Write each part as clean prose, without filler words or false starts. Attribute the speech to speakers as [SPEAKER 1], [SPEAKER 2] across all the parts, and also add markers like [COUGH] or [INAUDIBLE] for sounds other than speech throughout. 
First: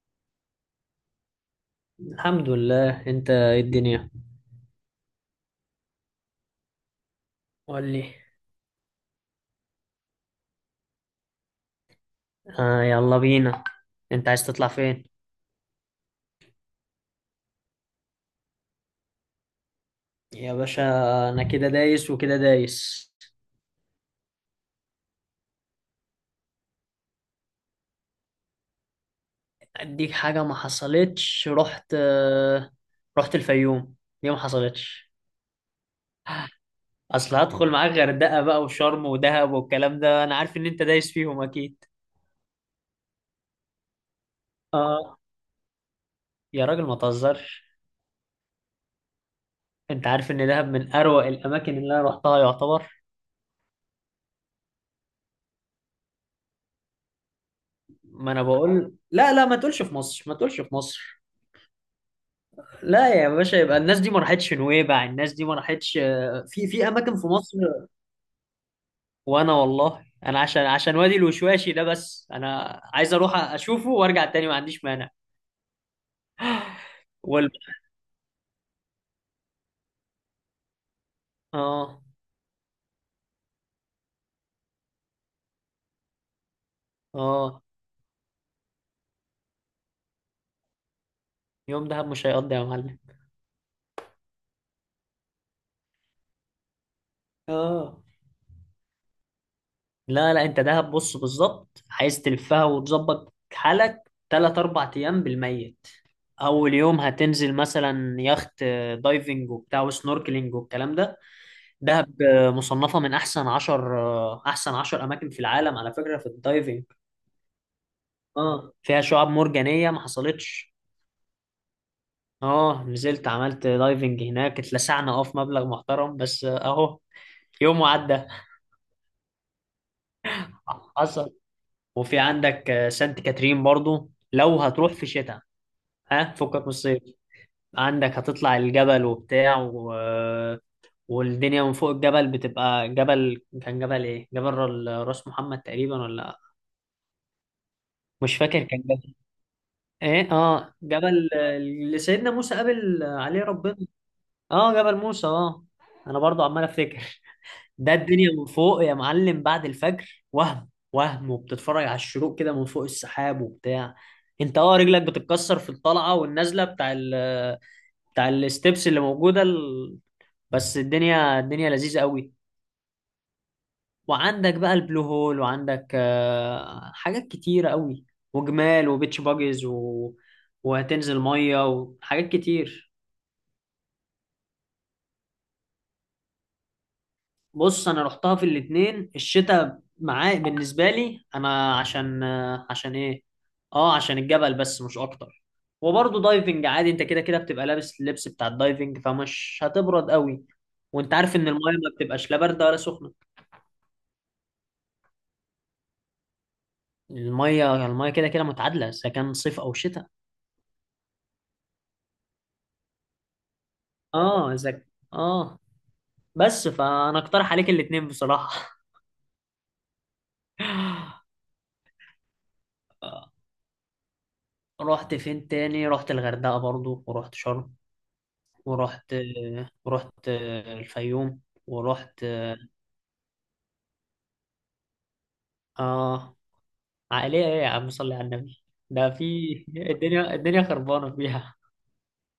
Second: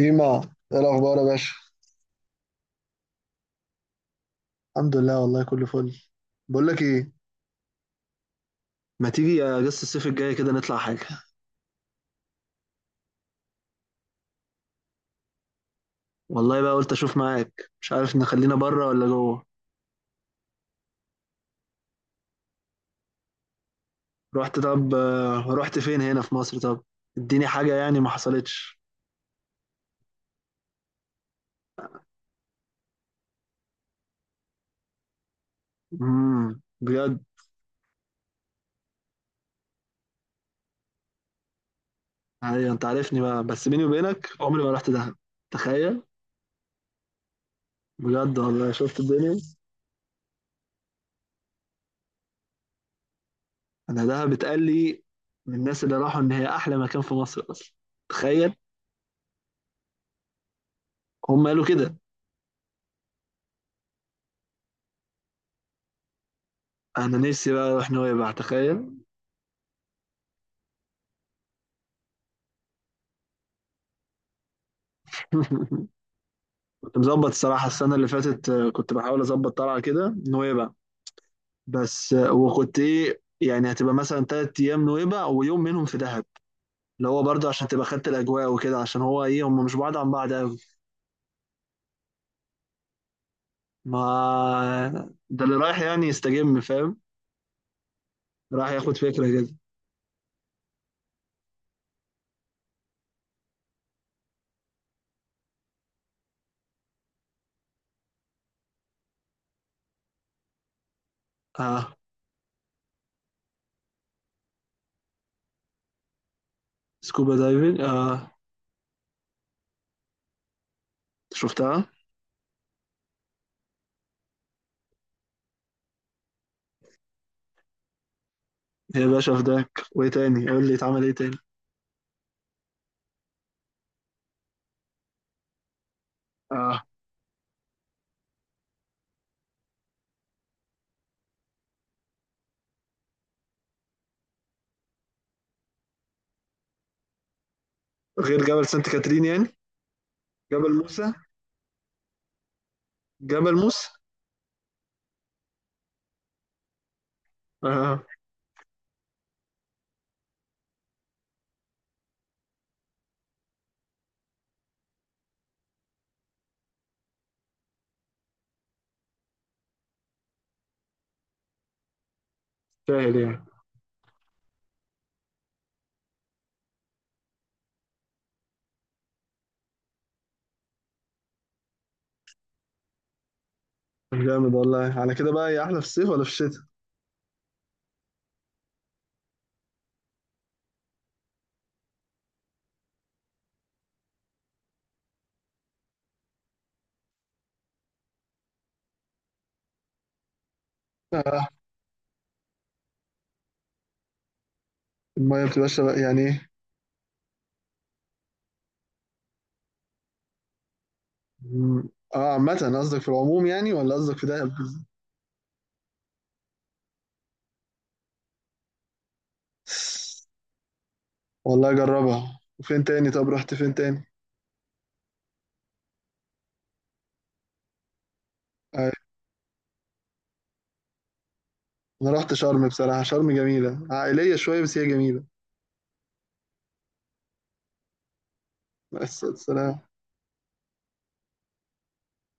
[SPEAKER 1] إيما، إيه الأخبار يا باشا؟
[SPEAKER 2] الحمد لله. انت ايه الدنيا؟
[SPEAKER 1] الحمد لله، والله كله فل. بقول لك إيه،
[SPEAKER 2] قول لي.
[SPEAKER 1] ما تيجي أجازة الصيف الجاية كده نطلع حاجة؟
[SPEAKER 2] آه، يلا بينا. انت عايز تطلع فين؟
[SPEAKER 1] والله بقى قلت أشوف معاك، مش عارف نخلينا بره ولا جوه.
[SPEAKER 2] يا باشا، انا كده دايس وكده دايس.
[SPEAKER 1] رحت طب آه، رحت فين؟ هنا في مصر؟ طب اديني حاجة يعني ما حصلتش.
[SPEAKER 2] اديك حاجة ما حصلتش. رحت الفيوم. ليه ما حصلتش؟
[SPEAKER 1] بجد.
[SPEAKER 2] اصل هدخل معاك غردقة بقى وشرم ودهب والكلام ده، انا عارف ان انت دايس فيهم اكيد.
[SPEAKER 1] أيوة أنت عارفني بقى، بس بيني وبينك عمري ما رحت دهب.
[SPEAKER 2] اه،
[SPEAKER 1] تخيل.
[SPEAKER 2] يا راجل ما تهزرش.
[SPEAKER 1] بجد والله شفت الدنيا.
[SPEAKER 2] انت عارف ان دهب من اروع الاماكن اللي انا رحتها يعتبر.
[SPEAKER 1] أنا دهب اتقال لي من الناس اللي راحوا إن هي أحلى مكان في مصر أصلا.
[SPEAKER 2] ما انا
[SPEAKER 1] تخيل.
[SPEAKER 2] بقول لا، لا ما تقولش في مصر، ما تقولش في مصر.
[SPEAKER 1] هم قالوا كده.
[SPEAKER 2] لا يا باشا، يبقى الناس دي ما راحتش نويبع، الناس دي ما راحتش. في اماكن
[SPEAKER 1] أنا
[SPEAKER 2] في
[SPEAKER 1] نفسي
[SPEAKER 2] مصر.
[SPEAKER 1] بقى أروح نويبع، تخيل.
[SPEAKER 2] وانا والله انا عشان وادي الوشواشي ده بس، انا عايز اروح اشوفه وارجع تاني، ما عنديش مانع.
[SPEAKER 1] [LAUGHS] كنت مظبط
[SPEAKER 2] وال...
[SPEAKER 1] الصراحة السنة اللي فاتت، كنت بحاول أظبط طلعة كده نويبع.
[SPEAKER 2] اه
[SPEAKER 1] بس وكنت إيه يعني، هتبقى مثلا تلات أيام نويبع ويوم منهم في دهب، اللي هو برضه
[SPEAKER 2] اه،
[SPEAKER 1] عشان تبقى خدت الأجواء وكده، عشان هو إيه، هم مش بعاد عن بعض أوي.
[SPEAKER 2] يوم دهب مش هيقضي يا معلم.
[SPEAKER 1] ما [LAUGHS] ده اللي رايح يعني يستجم، فاهم.
[SPEAKER 2] اه،
[SPEAKER 1] رايح ياخد فكرة كده.
[SPEAKER 2] لا لا، انت دهب بص بالظبط عايز تلفها وتظبط حالك تلات اربع ايام بالميت. اول يوم هتنزل مثلا يخت، دايفنج وبتاع وسنوركلينج والكلام ده.
[SPEAKER 1] آه.
[SPEAKER 2] دهب مصنفة من أحسن عشر، أحسن عشر أماكن في العالم على فكرة في الدايفنج.
[SPEAKER 1] سكوبا دايفنج، آه.
[SPEAKER 2] اه فيها شعاب مرجانية ما حصلتش.
[SPEAKER 1] شفتها.
[SPEAKER 2] اه نزلت عملت دايفنج هناك، اتلسعنا اه في مبلغ محترم بس، اهو يوم وعدى.
[SPEAKER 1] يا باشا فداك، وإيه تاني؟ قول لي اتعمل إيه
[SPEAKER 2] حصل.
[SPEAKER 1] تاني.
[SPEAKER 2] وفي عندك سانت كاترين برضو لو هتروح في شتاء. ها فكك من
[SPEAKER 1] آه.
[SPEAKER 2] الصيف. عندك هتطلع الجبل وبتاع والدنيا من فوق الجبل بتبقى. جبل كان، جبل ايه، جبل راس محمد تقريبا ولا... مش
[SPEAKER 1] غير
[SPEAKER 2] فاكر
[SPEAKER 1] جبل
[SPEAKER 2] كان
[SPEAKER 1] سانت كاترين يعني؟
[SPEAKER 2] ايه.
[SPEAKER 1] جبل
[SPEAKER 2] اه
[SPEAKER 1] موسى.
[SPEAKER 2] جبل اللي سيدنا موسى قابل عليه
[SPEAKER 1] جبل
[SPEAKER 2] ربنا.
[SPEAKER 1] موسى.
[SPEAKER 2] اه جبل موسى. اه انا برضو عمال افتكر. ده
[SPEAKER 1] آه.
[SPEAKER 2] الدنيا من فوق يا معلم بعد الفجر، وهم وبتتفرج على الشروق كده من فوق السحاب وبتاع. انت اه رجلك بتتكسر في الطلعه والنازله بتاع بتاع الستبس اللي موجوده بس الدنيا لذيذه قوي.
[SPEAKER 1] سهل يعني.
[SPEAKER 2] وعندك بقى البلو هول، وعندك حاجات كتيره قوي، وجمال وبيتش باجز وهتنزل ميه وحاجات كتير.
[SPEAKER 1] طب جامد والله، على كده بقى هي احلى في الصيف ولا في الشتاء؟
[SPEAKER 2] بص انا رحتها في الاتنين، الشتاء معايا بالنسبه لي انا عشان ايه؟ اه عشان الجبل بس مش اكتر. وبرضه دايفنج عادي، انت كده كده بتبقى لابس اللبس بتاع الدايفنج فمش هتبرد قوي. وانت عارف
[SPEAKER 1] آه.
[SPEAKER 2] ان المايه ما بتبقاش لا بارده ولا سخنه.
[SPEAKER 1] الميه بتبقى شبه يعني ايه؟
[SPEAKER 2] المايه كده كده متعادله اذا كان صيف او شتاء.
[SPEAKER 1] مم. اه، عامة قصدك في العموم يعني ولا قصدك في دهب؟
[SPEAKER 2] اه اه، بس فانا اقترح عليك الاتنين بصراحه. [LAUGHS]
[SPEAKER 1] والله اجربها. وفين تاني؟ طب رحت فين تاني؟
[SPEAKER 2] رحت فين تاني؟ رحت الغردقه برضو، ورحت شرم،
[SPEAKER 1] آه.
[SPEAKER 2] ورحت ورحت الفيوم.
[SPEAKER 1] انا
[SPEAKER 2] ورحت
[SPEAKER 1] رحت شرم، بصراحة شرم جميلة عائلية شوية، بس هي جميلة.
[SPEAKER 2] اه، عائلية ايه يا عم صلي على النبي؟ ده
[SPEAKER 1] بس
[SPEAKER 2] في
[SPEAKER 1] سلام.
[SPEAKER 2] الدنيا خربانة فيها.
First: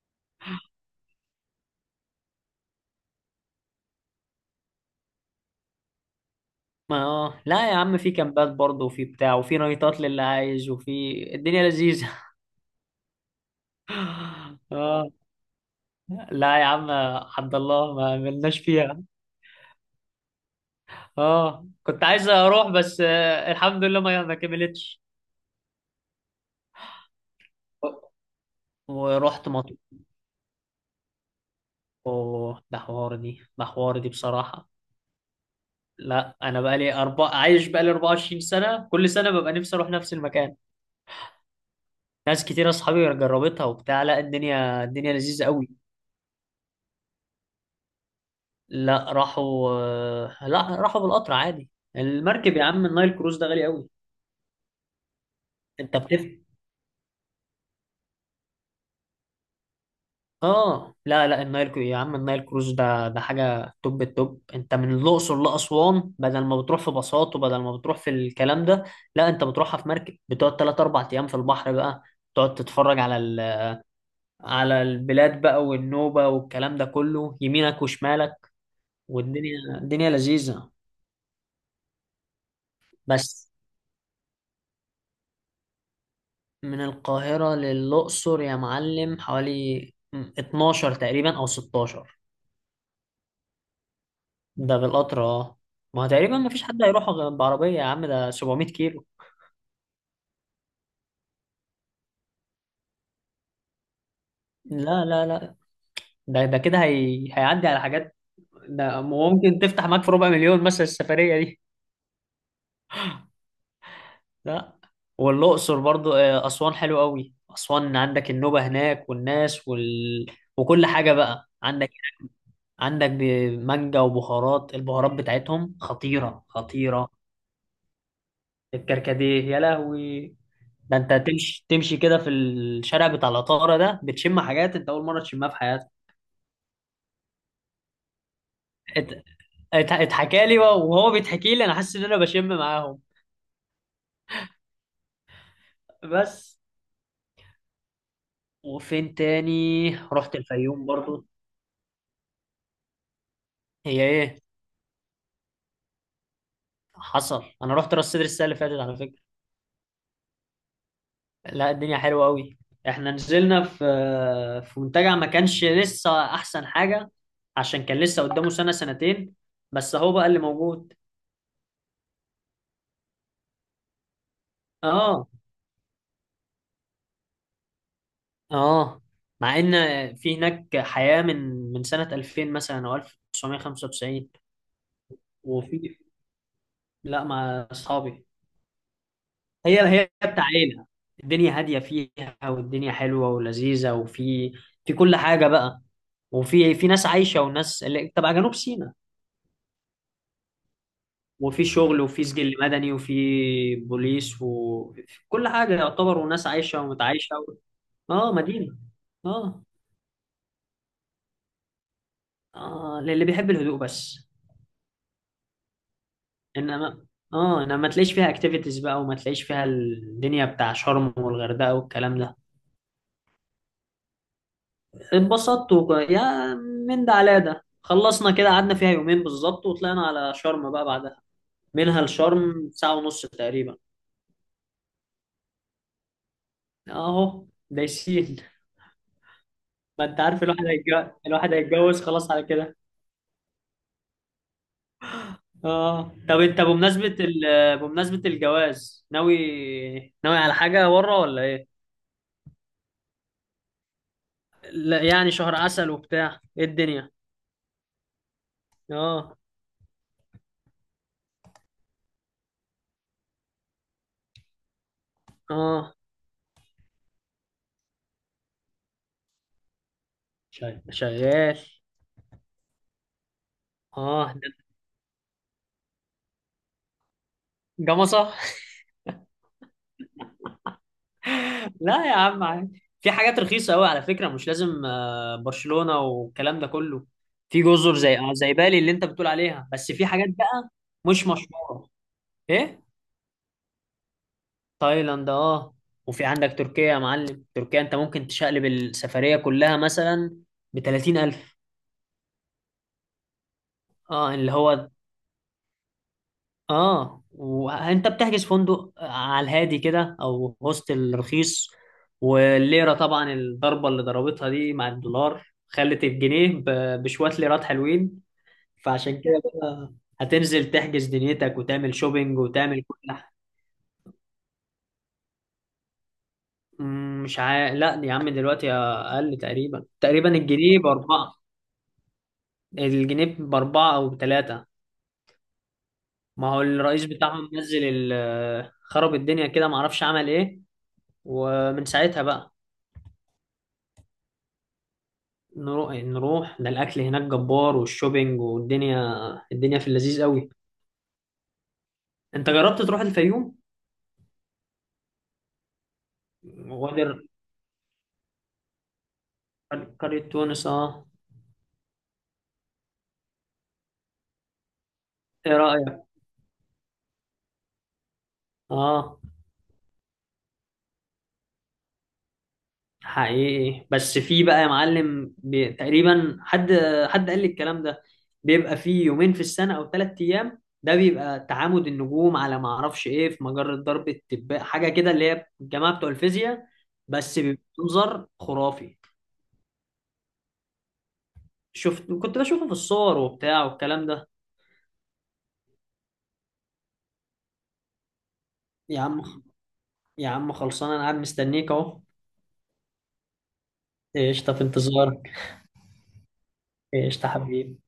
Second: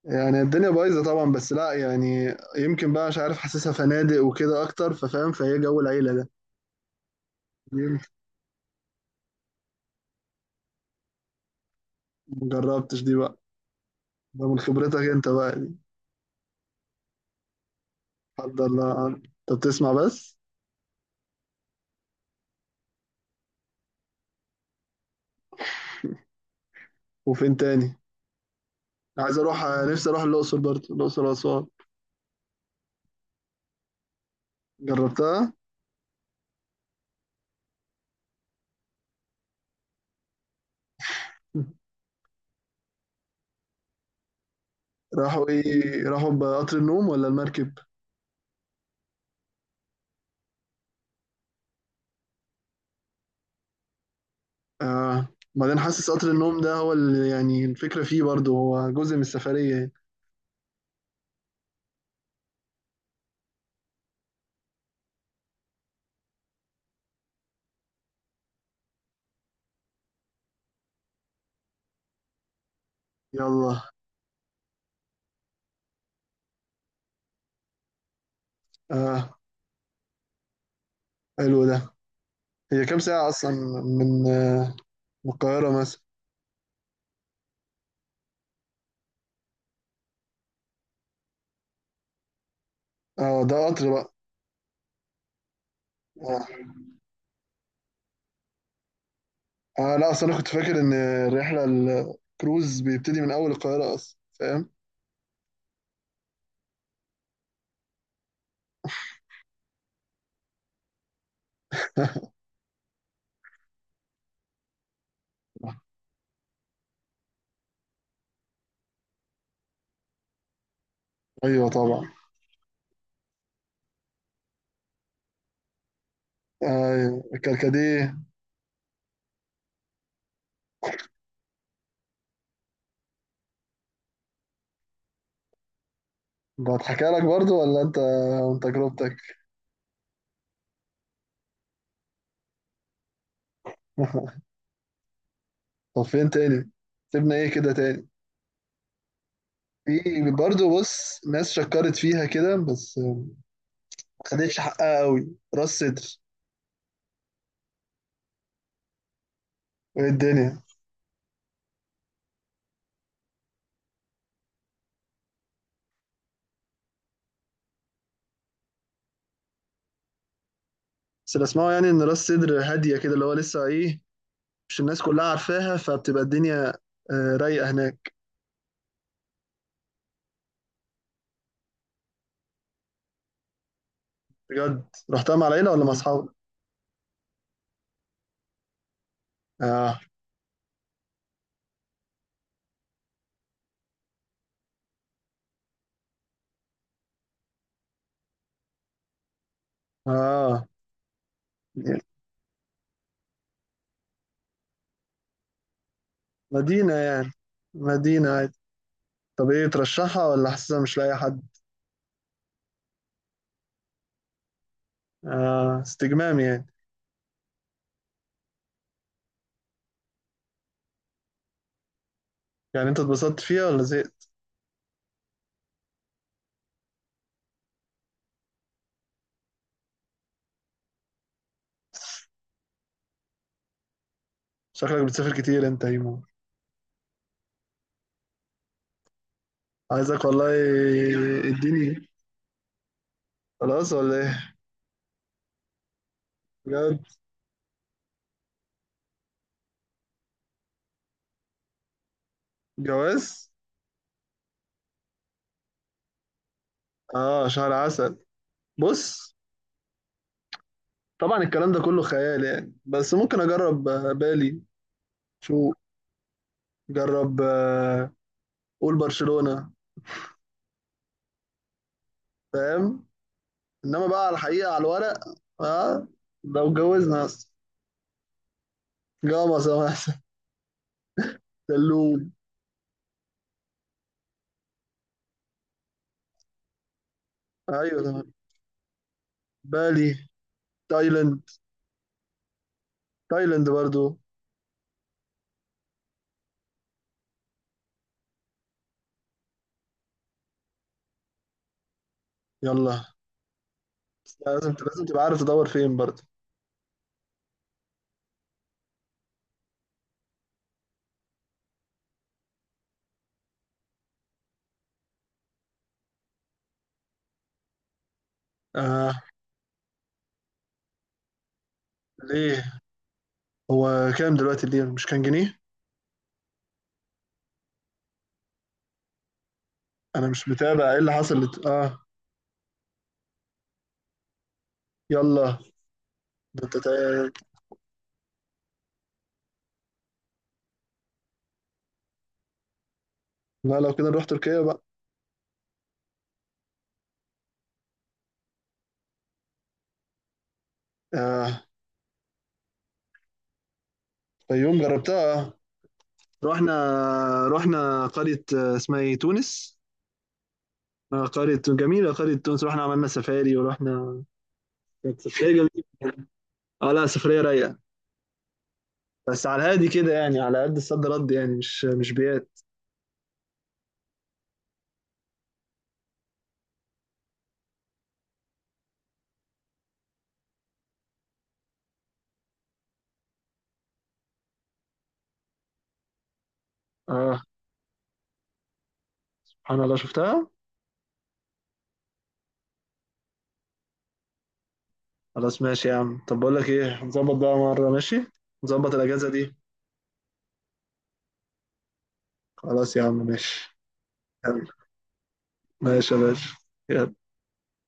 [SPEAKER 1] يعني الدنيا بايظة طبعا، بس لا، يعني يمكن بقى مش عارف، حاسسها فنادق وكده اكتر ففاهم، فهي جو العيلة ده.
[SPEAKER 2] ما اه لا يا عم،
[SPEAKER 1] يمكن.
[SPEAKER 2] في كامبات برضه، وفي بتاع، وفي نايتات للي عايز، وفي الدنيا لذيذة.
[SPEAKER 1] مجربتش دي بقى. ده من
[SPEAKER 2] [LAUGHS]
[SPEAKER 1] خبرتك
[SPEAKER 2] اه،
[SPEAKER 1] انت بقى دي؟
[SPEAKER 2] لا يا عم، عبد الله ما عملناش
[SPEAKER 1] حد
[SPEAKER 2] فيها.
[SPEAKER 1] الله، انت بتسمع بس.
[SPEAKER 2] اه كنت عايز اروح بس، الحمد لله ما كملتش.
[SPEAKER 1] وفين تاني؟ عايز
[SPEAKER 2] ورحت
[SPEAKER 1] اروح.
[SPEAKER 2] مطروح.
[SPEAKER 1] نفسي اروح الاقصر برضه، الاقصر واسوان.
[SPEAKER 2] اوه ده حوار دي، ده حوار دي بصراحة.
[SPEAKER 1] جربتها؟
[SPEAKER 2] لا انا بقالي عايش بقالي 24 سنه، كل سنه ببقى نفسي اروح نفس المكان. ناس كتير اصحابي جربتها وبتاع، لا الدنيا لذيذه
[SPEAKER 1] راحوا
[SPEAKER 2] قوي.
[SPEAKER 1] ايه؟ راحوا بقطر النوم ولا المركب؟
[SPEAKER 2] لا راحوا لا راحوا بالقطر عادي. المركب يا عم النايل كروز ده غالي قوي.
[SPEAKER 1] آه. بعدين
[SPEAKER 2] انت
[SPEAKER 1] حاسس قطر
[SPEAKER 2] بتفهم.
[SPEAKER 1] النوم ده هو اللي يعني الفكرة فيه، برضه هو جزء من السفرية يعني.
[SPEAKER 2] اه، لا النايل يا عم النايل كروز ده ده حاجه توب التوب. انت من الاقصر لاسوان بدل ما بتروح في باصات، وبدل ما بتروح في الكلام ده، لا انت بتروحها في مركب، بتقعد 3 4 ايام في البحر بقى، تقعد تتفرج على
[SPEAKER 1] يلا.
[SPEAKER 2] على البلاد بقى والنوبة والكلام ده كله يمينك وشمالك.
[SPEAKER 1] آه.
[SPEAKER 2] والدنيا الدنيا لذيذة.
[SPEAKER 1] حلو ده. هي كام ساعة
[SPEAKER 2] بس
[SPEAKER 1] أصلا؟ من آه من القاهرة مثلا.
[SPEAKER 2] من القاهرة للأقصر يا معلم حوالي 12 تقريبا أو 16.
[SPEAKER 1] اه ده قطر بقى.
[SPEAKER 2] ده بالقطر اه. ما هو تقريبا
[SPEAKER 1] آه.
[SPEAKER 2] ما فيش حد هيروح بعربية يا عم، ده 700 كيلو.
[SPEAKER 1] اه لا، اصل انا كنت فاكر ان الرحلة الكروز بيبتدي من اول القاهرة اصلا، فاهم.
[SPEAKER 2] لا، لا، لا، ده كده هيعدي على حاجات. ده ممكن تفتح معاك في 250,000 مثلا السفرية.
[SPEAKER 1] [LAUGHS]
[SPEAKER 2] لا، والأقصر برضو، أسوان حلو قوي. أسوان عندك النوبة هناك والناس وكل حاجة بقى
[SPEAKER 1] ايوه
[SPEAKER 2] عندك.
[SPEAKER 1] طبعا.
[SPEAKER 2] عندك مانجا وبهارات. البهارات بتاعتهم خطيرة خطيرة.
[SPEAKER 1] ايوه الكركديه.
[SPEAKER 2] الكركديه يا لهوي. ده انت تمشي كده في الشارع بتاع العطارة ده، بتشم حاجات انت أول مرة تشمها في حياتك.
[SPEAKER 1] ده اتحكى لك برضو ولا انت من تجربتك؟
[SPEAKER 2] ات- اتحكى لي بقى، وهو بيتحكي لي أنا حاسس إن أنا بشم معاهم.
[SPEAKER 1] [LAUGHS] طب فين
[SPEAKER 2] بس.
[SPEAKER 1] تاني؟ سيبنا ايه كده تاني؟
[SPEAKER 2] وفين تاني؟
[SPEAKER 1] في
[SPEAKER 2] رحت
[SPEAKER 1] برضو،
[SPEAKER 2] الفيوم
[SPEAKER 1] بص،
[SPEAKER 2] برضو.
[SPEAKER 1] ناس شكرت فيها كده بس ما
[SPEAKER 2] هي ايه؟
[SPEAKER 1] خدتش حقها قوي، راس صدر.
[SPEAKER 2] حصل، انا رحت راس سدر السنه اللي فاتت على فكره.
[SPEAKER 1] ايه الدنيا؟
[SPEAKER 2] لا الدنيا حلوه قوي. احنا نزلنا في منتجع ما كانش لسه احسن حاجه، عشان كان لسه قدامه سنه سنتين، بس هو بقى اللي موجود.
[SPEAKER 1] بس اللي اسمعه يعني ان راس صدر هادية كده، اللي هو لسه ايه، مش الناس كلها
[SPEAKER 2] اه
[SPEAKER 1] عارفاها، فبتبقى الدنيا رايقة هناك.
[SPEAKER 2] اه، مع ان في هناك حياه من سنه 2000 مثلا او 1995.
[SPEAKER 1] بجد؟ رحتها مع العيلة ولا مع
[SPEAKER 2] وفي
[SPEAKER 1] اصحابك؟
[SPEAKER 2] لا مع اصحابي. هي
[SPEAKER 1] اه.
[SPEAKER 2] بتاع عيلة. الدنيا هادية فيها، والدنيا حلوة ولذيذة، وفي كل حاجة بقى. وفي ناس عايشة وناس اللي تبع جنوب سيناء،
[SPEAKER 1] اه
[SPEAKER 2] وفي شغل، وفي سجل مدني، وفي بوليس، وفي كل حاجة يعتبر، وناس عايشة
[SPEAKER 1] مدينة يعني.
[SPEAKER 2] ومتعايشة
[SPEAKER 1] مدينة
[SPEAKER 2] اه
[SPEAKER 1] عادي.
[SPEAKER 2] مدينة.
[SPEAKER 1] طب
[SPEAKER 2] اه.
[SPEAKER 1] ايه، ترشحها ولا حاسسها مش لاقي حد؟
[SPEAKER 2] اه للي بيحب الهدوء بس.
[SPEAKER 1] آه استجمام يعني.
[SPEAKER 2] انما اه انما ما تلاقيش فيها اكتيفيتيز بقى، وما تلاقيش فيها الدنيا بتاع شرم والغردقة والكلام ده.
[SPEAKER 1] يعني انت اتبسطت فيها ولا زهقت؟
[SPEAKER 2] اتبسطت يا من ده على ده، خلصنا كده قعدنا فيها يومين بالظبط، وطلعنا على شرم بقى بعدها. منها لشرم ساعة ونص تقريبا.
[SPEAKER 1] شكلك بتسافر كتير انت يا هيمو.
[SPEAKER 2] اهو دايسين. ما انت
[SPEAKER 1] عايزك
[SPEAKER 2] عارف
[SPEAKER 1] والله.
[SPEAKER 2] الواحد هيتجوز، الواحد
[SPEAKER 1] اديني.
[SPEAKER 2] هيتجوز خلاص على كده.
[SPEAKER 1] خلاص ولا ايه؟
[SPEAKER 2] اه، طب انت
[SPEAKER 1] بجد.
[SPEAKER 2] بمناسبة بمناسبة الجواز، ناوي... ناوي على حاجة ورا ولا ايه؟
[SPEAKER 1] جواز.
[SPEAKER 2] لا يعني شهر عسل وبتاع، ايه الدنيا؟
[SPEAKER 1] اه شهر عسل. بص.
[SPEAKER 2] اه
[SPEAKER 1] طبعا الكلام ده كله خيال يعني، بس ممكن اجرب بالي. شو.
[SPEAKER 2] اه،
[SPEAKER 1] جرب. قول برشلونة.
[SPEAKER 2] شغال شغال.
[SPEAKER 1] فاهم. انما بقى
[SPEAKER 2] اه
[SPEAKER 1] على
[SPEAKER 2] ده
[SPEAKER 1] الحقيقة على الورق. اه. لو اتجوزنا اصلا.
[SPEAKER 2] جمصة.
[SPEAKER 1] جامصة مثلا.
[SPEAKER 2] لا يا
[SPEAKER 1] سلوم.
[SPEAKER 2] عم عادي، في حاجات رخيصة قوي على فكرة، مش لازم برشلونة والكلام ده كله. في جزر
[SPEAKER 1] ايوه
[SPEAKER 2] زي،
[SPEAKER 1] تمام.
[SPEAKER 2] زي بالي اللي انت بتقول عليها، بس في حاجات
[SPEAKER 1] بالي.
[SPEAKER 2] بقى مش
[SPEAKER 1] تايلاند.
[SPEAKER 2] مشهورة. ايه
[SPEAKER 1] تايلاند برضو.
[SPEAKER 2] تايلاند. اه وفي عندك تركيا يا معلم. تركيا انت ممكن تشقلب السفرية كلها مثلا ب 30,000.
[SPEAKER 1] يلا.
[SPEAKER 2] اه اللي
[SPEAKER 1] لازم
[SPEAKER 2] هو،
[SPEAKER 1] لازم تبقى عارف تدور فين برضه.
[SPEAKER 2] اه وانت بتحجز فندق على الهادي كده او هوستل رخيص. والليره طبعا الضربه اللي ضربتها دي مع الدولار خلت الجنيه بشويه ليرات حلوين.
[SPEAKER 1] آه.
[SPEAKER 2] فعشان كده بقى هتنزل تحجز دنيتك وتعمل شوبينج
[SPEAKER 1] ليه؟
[SPEAKER 2] وتعمل كل حاجه.
[SPEAKER 1] هو كام دلوقتي الليرة، مش كان جنيه؟
[SPEAKER 2] مش لا يا عم دلوقتي اقل تقريبا،
[SPEAKER 1] انا
[SPEAKER 2] تقريبا
[SPEAKER 1] مش
[SPEAKER 2] الجنيه
[SPEAKER 1] متابع ايه اللي
[SPEAKER 2] باربعه.
[SPEAKER 1] حصل
[SPEAKER 2] الجنيه باربعه او بثلاثه.
[SPEAKER 1] يلا.
[SPEAKER 2] ما هو
[SPEAKER 1] ده انت
[SPEAKER 2] الرئيس بتاعهم نزل خرب الدنيا كده معرفش عمل ايه، ومن ساعتها بقى.
[SPEAKER 1] لا لو كده نروح تركيا بقى.
[SPEAKER 2] نروح ده الاكل هناك جبار، والشوبينج والدنيا، الدنيا في اللذيذ قوي.
[SPEAKER 1] آه.
[SPEAKER 2] انت جربت تروح الفيوم؟
[SPEAKER 1] يوم جربتها. رحنا
[SPEAKER 2] وادر.
[SPEAKER 1] رحنا قرية، اسمها ايه، تونس.
[SPEAKER 2] قرية تونس، اه.
[SPEAKER 1] آه قرية جميلة، قرية تونس. رحنا عملنا سفاري ورحنا. كانت
[SPEAKER 2] ايه
[SPEAKER 1] سفرية
[SPEAKER 2] رأيك؟
[SPEAKER 1] جميلة. اه لا، سفرية رايقة.
[SPEAKER 2] اه.
[SPEAKER 1] بس على الهادي كده يعني، على قد الصد رد يعني، مش بيات.
[SPEAKER 2] حقيقي بس في بقى يا معلم تقريبا حد، قال لي الكلام ده، بيبقى فيه يومين في السنة او 3 ايام، ده بيبقى تعامد النجوم على ما اعرفش ايه في مجرة درب التباء، حاجة كده اللي هي الجماعة بتوع الفيزياء. بس
[SPEAKER 1] اه.
[SPEAKER 2] بيبقى منظر خرافي.
[SPEAKER 1] سبحان الله شفتها.
[SPEAKER 2] شفت كنت بشوفه في الصور وبتاع والكلام ده.
[SPEAKER 1] خلاص ماشي يا عم، طب بقول لك ايه، نظبط بقى مرة، ماشي. نظبط
[SPEAKER 2] يا
[SPEAKER 1] الأجازة
[SPEAKER 2] عم،
[SPEAKER 1] دي.
[SPEAKER 2] خلصان انا قاعد مستنيك اهو.
[SPEAKER 1] خلاص يا عم ماشي.
[SPEAKER 2] قشطة في
[SPEAKER 1] يلا
[SPEAKER 2] انتظارك.
[SPEAKER 1] ماشي يا باشا. يلا.
[SPEAKER 2] قشطة حبيبي.